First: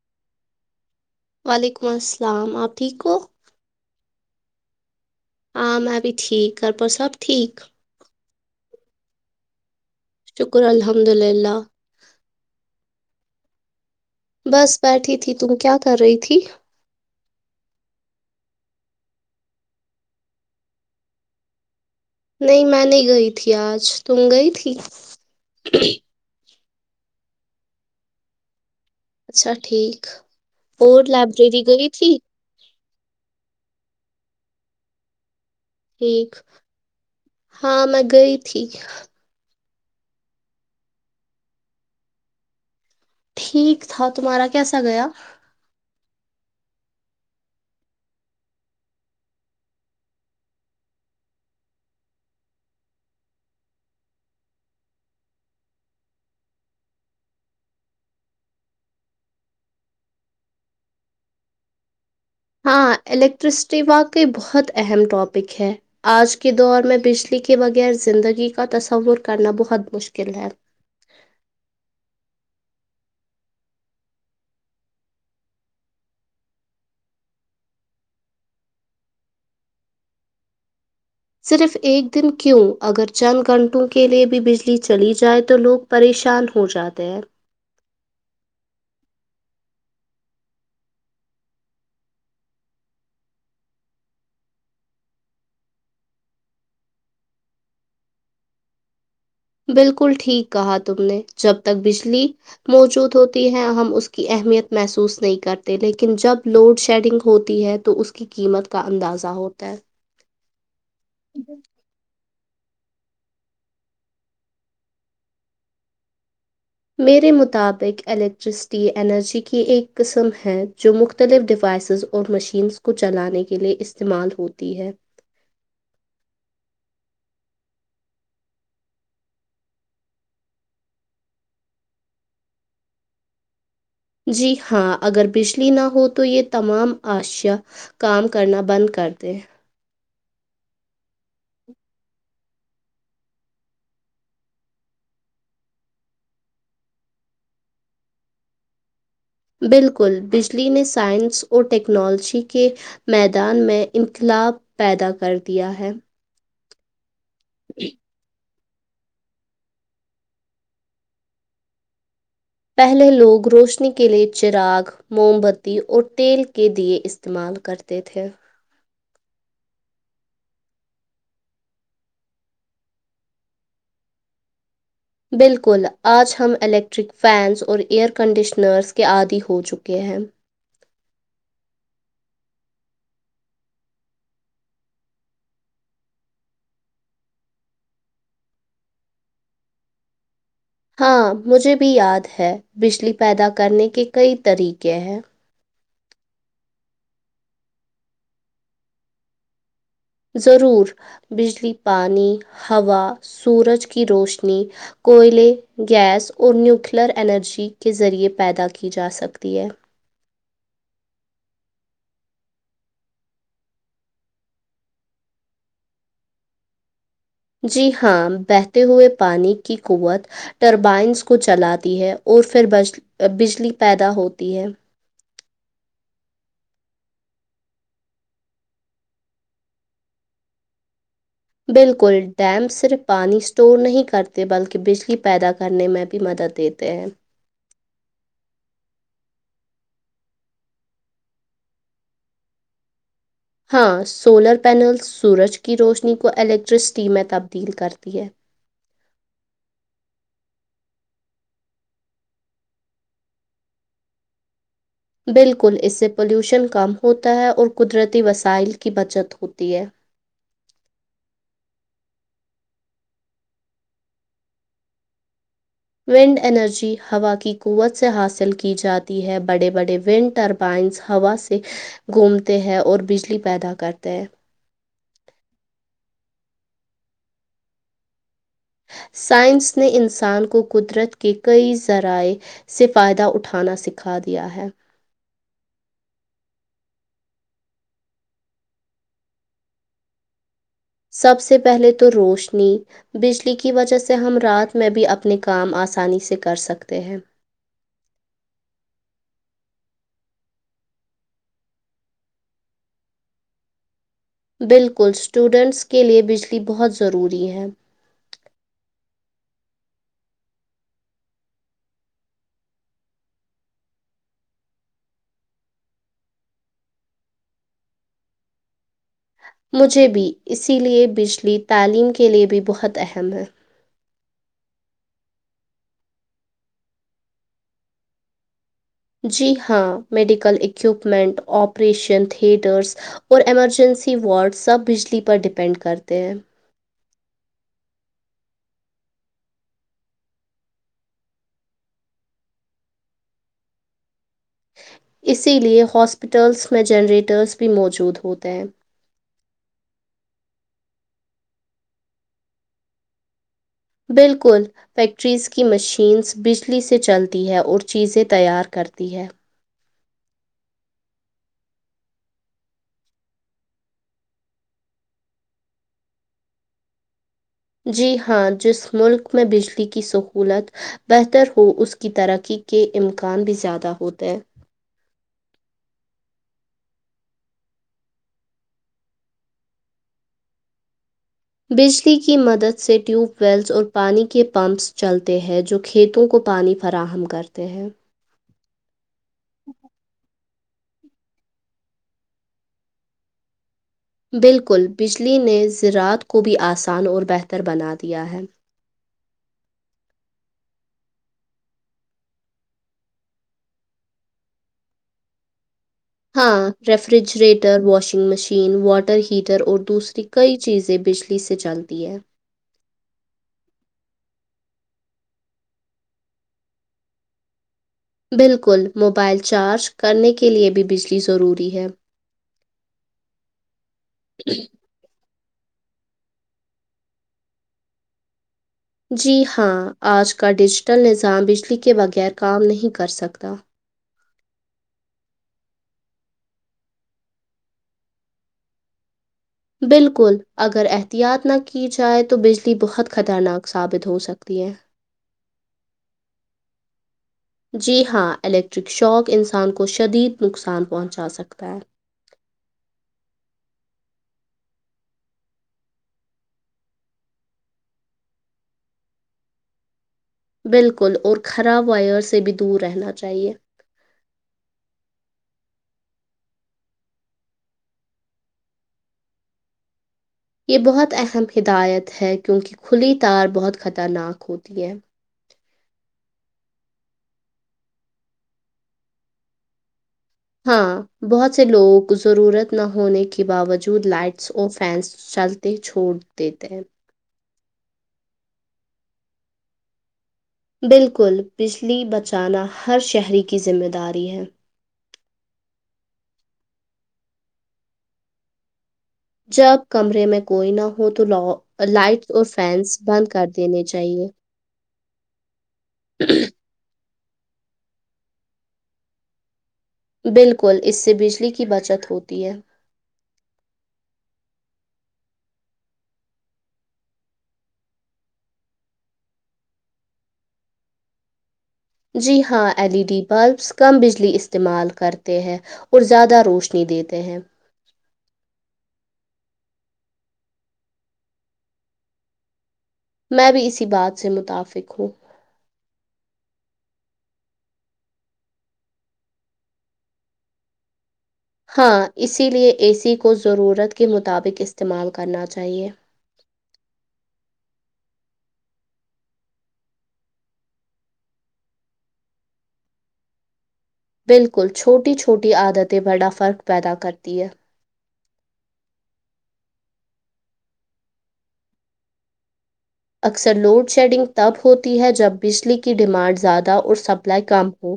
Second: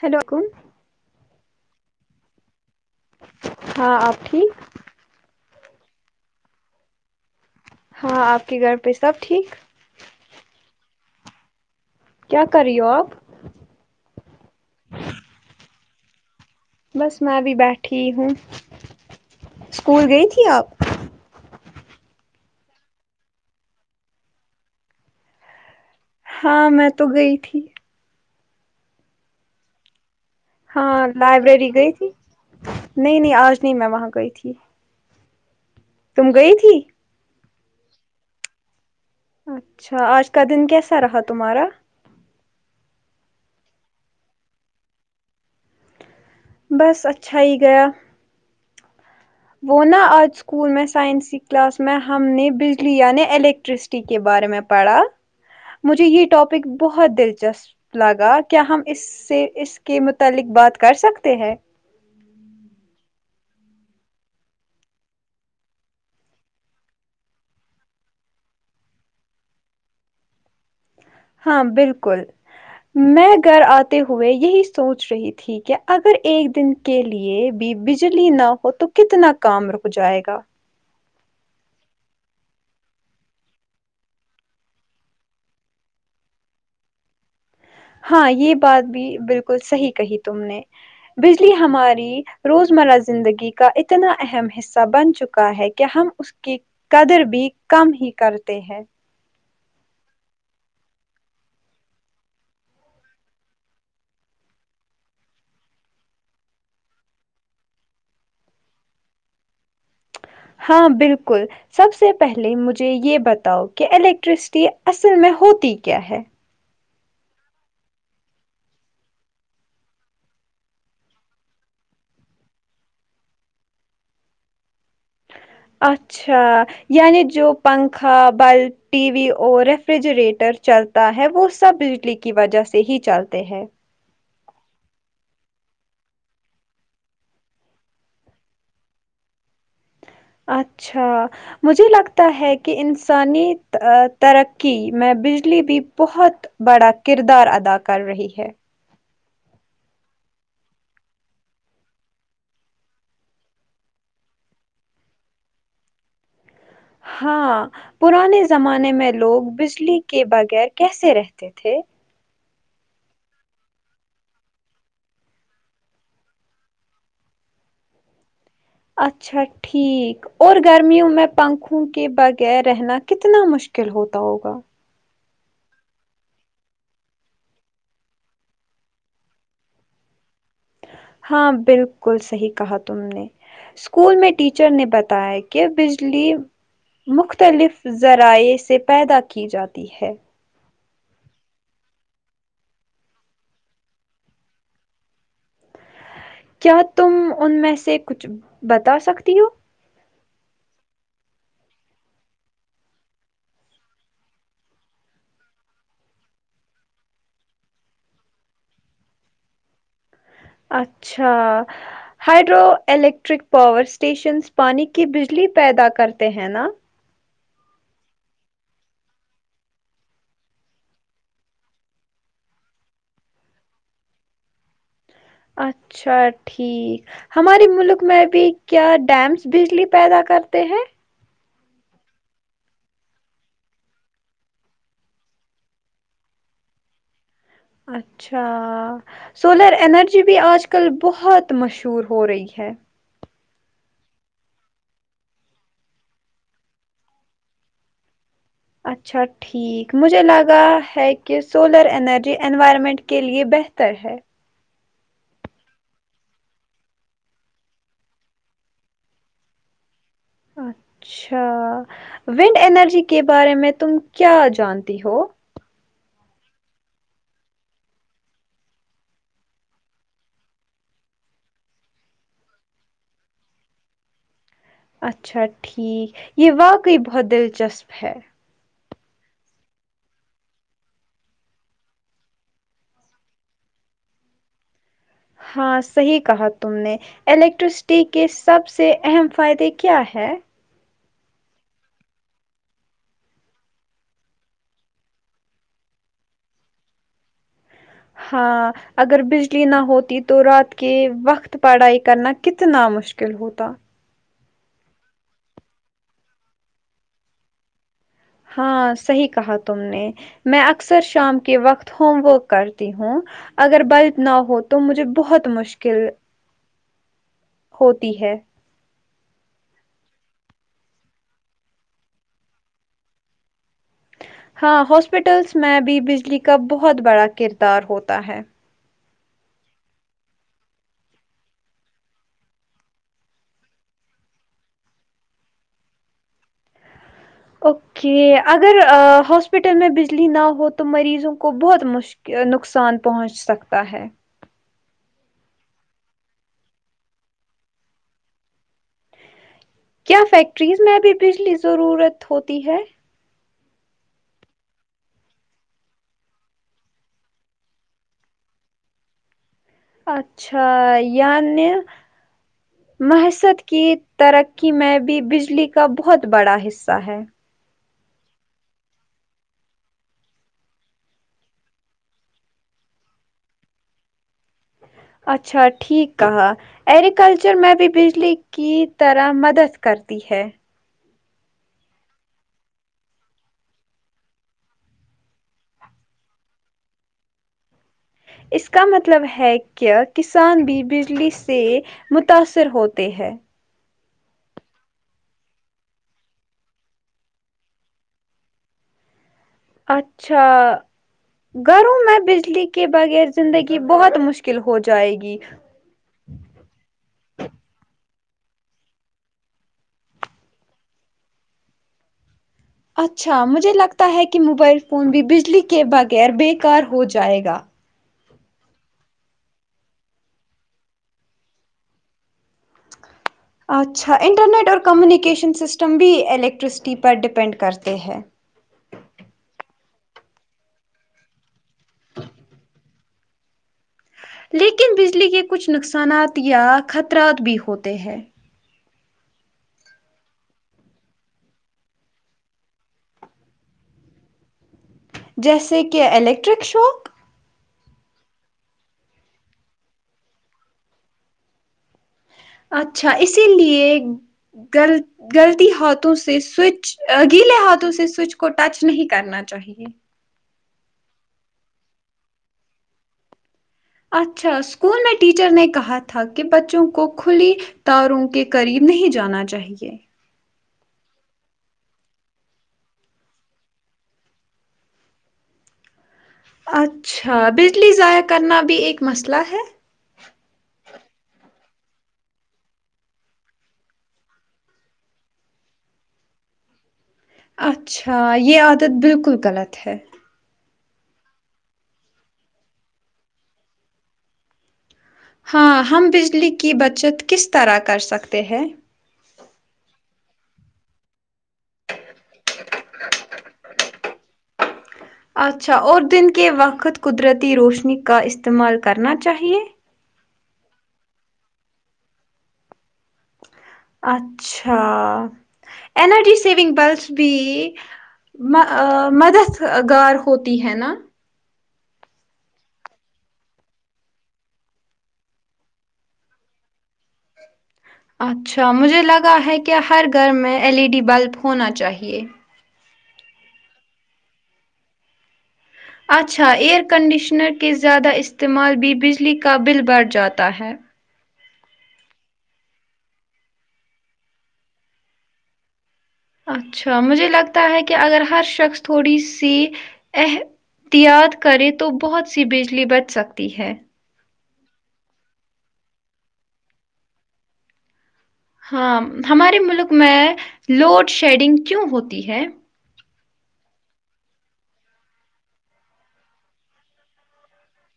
hello کم وعلیکم السلام آپ ٹھیک ہو ہاں آپ ٹھیک ہاں میں بھی ٹھیک گھر پر سب ٹھیک ہاں آپ کے گھر پہ سب ٹھیک شکر الحمد للہ کیا کر رہی ہو آپ بس بیٹھی تھی تم کیا کر رہی تھی بس میں بھی بیٹھی ہی ہوں اسکول گئی تھی آپ نہیں میں نہیں گئی تھی آج تم گئی تھی ہاں میں تو گئی تھی اچھا ٹھیک اور لائبریری گئی تھی نہیں نہیں آج نہیں میں وہاں گئی تھی ٹھیک تم گئی تھی ہاں میں گئی تھی اچھا آج کا دن کیسا رہا تمہارا ٹھیک تھا تمہارا کیسا گیا بس اچھا ہی گیا وہ نہ آج اسکول میں سائنس کی کلاس میں ہم نے بجلی یعنی الیکٹرس کے بارے میں پڑھا مجھے یہ ٹاپک بہت دلچسپ لگا کیا ہم اس سے اس کے متعلق بات کر سکتے ہیں ہاں الیکٹرسٹی واقع بہت اہم ٹاپک ہے آج کے دور میں بجلی کے بغیر زندگی کا تصور کرنا بہت مشکل ہے ہاں بالکل میں گھر آتے ہوئے یہی سوچ رہی تھی کہ اگر ایک دن کے لیے بھی بجلی نہ ہو تو کتنا کام رک جائے گا صرف ایک دن کیوں اگر چند گھنٹوں کے لیے بھی بجلی چلی جائے تو لوگ پریشان ہو جاتے ہیں ہاں یہ بات بھی بالکل صحیح کہی تم نے بجلی ہماری روزمرہ زندگی کا اتنا اہم ح صہ بن چکا ہے کہ ہم اس کی قدر بھی کم ہی کرتے ہیں بالکل ٹھیک کہاں تم نے جب تک بجلی موجود ہوتی ہے ہم اس کی اہمیت محسوس نہیں کرتے لیکن جب لوڈ شیڈنگ ہوتی ہے تو اس کی قیمت کا اندازہ ہوتا ہے ہاں بالکل سب سے پہلے مجھے یہ بتاؤ کہ الیکٹرسٹی اصل میں ہوتی کیا ہے میرے مطابق الیکٹرسٹی انرجی کی ایک قسم ہے جو مختلف ڈیوائسز اور مشینس کو چلانے کے لیے استعمال ہوتی ہے اچھ ا یعنی جو پنکھا بلب ٹی وی اور ریفریجریٹر چلتا ہے وہ سب بجلی کی وجہ سے ہی چلتے ہیں جی ہاں اگر بجلی نہ ہو تو یہ تمام اشیاء کام کرنا بند کر دے اچھا مجھے لگتا ہے کہ انسانی ترقی میں بجلی بھی بہت بڑا کردار ادا کر رہی ہے بالکل بجلی نے سائنس اور ٹیکنالوجی کے میدان میں انقلاب پیدا کر دیا ہے ہاں پرانے زمانے میں لوگ بجلی کے بغیر کیسے رہتے تھے پہلے لوگ روشنی کے لیے چراغ موم بتی اور تیل کے دیے استعمال کرتے تھے اچھا ٹھیک اور گرمیوں میں پنکھوں کے بغیر رہنا کتنا مشکل ہوتا ہوگا بالکل آج ہم الیکٹرک فینس اور ایئر کنڈیشنرس کے عادی ہو چکے ہیں ہاں بالکل صحیح کہا تم نے اسکول میں ٹیچر نے بتایا کہ بجلی مختلف ذرائع سے پیدا کی جاتی ہے ہاں مجھے بھی یاد ہے بجلی پیدا کرنے کے کئی طریقے ہیں کیا تم ان میں سے کچھ بتا سکتی ہو ضرور بجلی پانی ہوا سورج کی روشنی کوئلے گیس اور نیوکلر انرجی کے ذریعے پیدا کی جا سکتی ہے اچھا ہائڈرو الیکٹرک پاور اسٹیشنس پانی کی بجلی پیدا کرتے ہیں نا جی ہاں بہتے ہوئے پانی کی قوت ٹربائنس کو چلاتی ہے اور پھرج بجلی پیدا ہوتی ہے اچھا ٹھیک ہمارے ملک میں بھی کیا ڈیمس بجلی پیدا کرتے ہیں بالکل ڈیم صرف پانی اسٹور نہیں کرتے بلکہ بجلی پیدا کرنے میں بھی مدد دیتے ہیں اچھا سولر انرجی بھی آج کل بہت مشہور ہو رہی ہے ہاں سولر پینلس سورج کی روشنی کو الیکٹرسٹی میں تبدیل کرتی ہے اچھا ٹھیک مجھے لگا ہے کہ سولر انرجی انوائرمنٹ کے لیے بہتر ہے بالکل اس سے پولیوشن کم ہوتا ہے اور قدرتی وسائل کی بچت ہوتی ہے اچھا ونڈ انرجی کے بارے میں تم کیا جانتی ہو ونڈ انرجی ہوا کی قوت سے حاصل کی جاتی ہے بڑے بڑے ونڈ ٹرب پائنس ہوا سے گھومتے ہیں اور بجلی پیدا کرتے ہیں اچھا ٹھیک یہ واقعی بہت دلچسپ ہے سائنس نے انسان کو قدرت کے کئی ذرائع سے فائدہ اٹھانا سکھا دیا ہے ہاں صحیح کہا تم نے الیکٹرسٹی کے سب سے اہم فائدے کیا ہے سب سے پہلے تو روشنی بجلی کی وجہ سے ہم رات میں بھی اپنے کام آسانی سے کر سکتے ہیں ہاں اگر بجلی نہ ہوتی تو رات کے وقت تو پڑھائی کرنا کتنا مشکل ہوتا بالکل اسٹوڈنٹس کے لیے بجلی بہت ضروری ہے ہاں صحیح کہا تم نے میں اکثر شام کے وقت ہوم ورک کرتی ہوں اگر بلب نہ ہو تو مجھے بہت مشکل ہوتی ہے مجھے بھی اسی لیے بجلی تعلیم کے لیے بھی بہت اہم ہے ہاں ہاسپٹلس میں بھی بجلی کا بہت بڑا کردار ہوتا ہے جی ہاں میڈیکل اکیوپمنٹ آپریشن تھیٹرس اور ایمرجنسی وارڈ سب بجلی پر ڈیپینڈ کرتے ہیں اوکے اگر ہاسپٹل میں بجلی نہ ہو تو مریضوں کو بہت مش نقصان پہنچ سکتا ہے اسی لیے ہاسپیٹلس میں جنریٹرس بھی موجود ہوتے ہیں کیا فیکٹریز میں ابھی بجلی ضرورت ہوتی ہے بالکل فیکٹریز کی مشینس بجلی سے چلتی ہے اور چیزیں تیار کرتی ہے اچھا یعنی معیست کی ترقی میں بھی بجلی کا بہت بڑا حصہ ہے جی ہاں جس ملک میں بجلی کی سہولت بہتر ہو اس کی ترقی کے امکان بھی زیادہ ہوتے ہیں اچھا ٹھیک کہہ ایگریکلچر میں بھی بجلی کی طرح مدد کرتی ہے بجلی کی مدد سے ٹیوب ویلس اور پانی کے پمپس چلتے ہیں جو کھیتوں کو پانی فراہم کرتے ہیں اس کا مطلب ہے کہ کس کسان بھی بجلی سے متاثر ہوتے ہیں بالکل بجلی نے زراعت کو بھی آسان اور بہتر بنا دیا ہے اچھا گھروں میں بجلی کے بغیر زندگی بہت مشکل ہو جائے گی ہاں refrigerator washing machine water heater اور دوسری کئی چیزیں بجلی سے چلتی ہیں اچھا مجھے لگتا ہے کہ موبائل فون بھی بجلی کے بغیر بے کار ہو جائے گا بالکل موبائل چارج کرنے کے لے بھی بجلی ضروری ہے [inaudible] اچھا انٹرنیٹ اور کمیونیکیشن سسٹم بھی الیکٹرسٹی پر ڈپینڈ کرتے ہے جی ہاں آج کا ڈیجیٹل نظام بجلی کے بغیر کام نہیں کر سکتا لیکن بجلی کے کچھ نقصانات یا خطرات بھی ہوتے ہیں بالکل اگر احتیاط نہ کی جائے تو بجلی بہت خطرناک ثابت ہو سکتی ہے جیسے کہ الیکٹرک شاک جی ہاں الیکٹرک شاک انسان کو شدید نقصان پہنچا سکتا ہے اچھا اسی لیے غلط غلطی ہاتھوں سے سوئچ گیلے ہاتھوں سے سوئچ کو ٹچ نہیں کرنا چاہیے بالکل اور خراب وائر سے بھی دور رہنا چاہیے اچھا اسکول میں ٹیچر نے کہا تھا کہ بچوں کو کھلی تاروں کے قریب نہیں جانا چاہیے یہ بہت اہم ہدایت ہے کیونکہ کھلی تار بہت خطرناک ہوتی ہے اچھا بجلی ضائع کرنا بھی ایک مسئلہ ہے ہاں بہت سے لوگوں کو ضرورت نہ ہونے کے باوجود لائٹس اور فینس چلتے چھوڑ دیتے ہیں اچھا یہ عادت بالکل غلط ہے بالکل بجلی بچانا ہر شہری کی ذمہ داری ہے ہاں ہم بجلی کی بچت کس طرح کر سکتے ہیں جب کمرے میں کوئی نہ ہو تو لاو لائٹ اور فینس بند کر دینے چاہیے اچھا اور دن کے وقت قدرتی روشنی کا استعمال کرنا چاہیے بالکل اس سے بجلی کی بچت ہوتی ہے اچھا L E D saving bulbs بھی م ا مددگار ہوتی ہے نا جی ہاں ایل ای ڈی بلبس کم بجلی استعمال کرتے ہیں اور زیادہ روشنی دیتے ہیں اچھا مجھے لگا ہے کہ ہر گھر میں ایل ای ڈی بلب ہونا چاہیے میں بھی اسی بات سے متفق ہوں اچھا ایئر کنڈیشنر کے زیادہ استعمال بھی بجلی کا بل بڑھ جاتا ہے ہاں اسی لیے اے سی کو ضرورت کے مطابق استعمال کرنا چاہیے اچھا مجھے لگتا ہے کہ اگر ہر شخص تھوڑی سی اح تیاط کرے تو بہت سی بجلی بچ سکتی ہے بالکل چھوٹی چھوٹی عادتیں بڑا فرق پیدا کرتی ہے ہاں ہمارے ملک میں لوڈ شیڈنگ کیوں ہوتی ہے اکثر لوڈ شیڈنگ تب ہوتی ہے جب بجلی کی ڈیمانڈ زیادہ اور سپلائی کم ہو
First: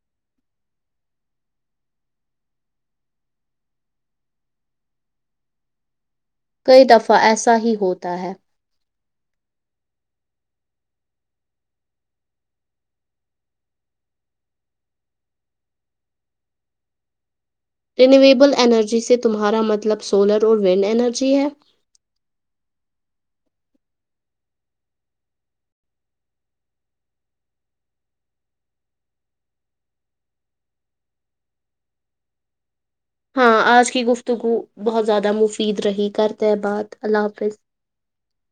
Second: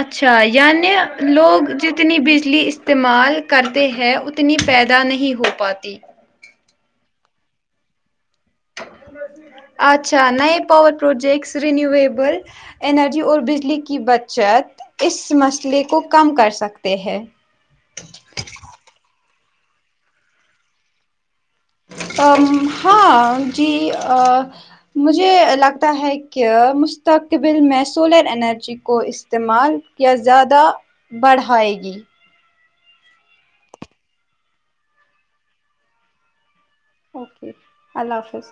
اچھا یعنی لوگ جتنی بجلی استعمال کرتے ہیں ات نی پیدا نہیں ہو پاتی کئی دفعہ ایسا ہی ہوتا ہے اچھا نئے پاور پروجیکٹس رینیویبل انرجی اور بجلی کی بچت اس مسئلے کو کم کر سکتے ہے رینیویبل انرجی سے تمہارا مطلب سولر اور ونڈ انرجی ہے ام ہاں جی مجھے لگتا ہے کہ مستقبل میں سولر انرجی کو استعمال کیا زیادہ بڑھائے گی ہاں آج کی گفتگو بہت زیادہ مفید رہی کرتے ہے بات اللہ اوکے حافظ اللہ حافظ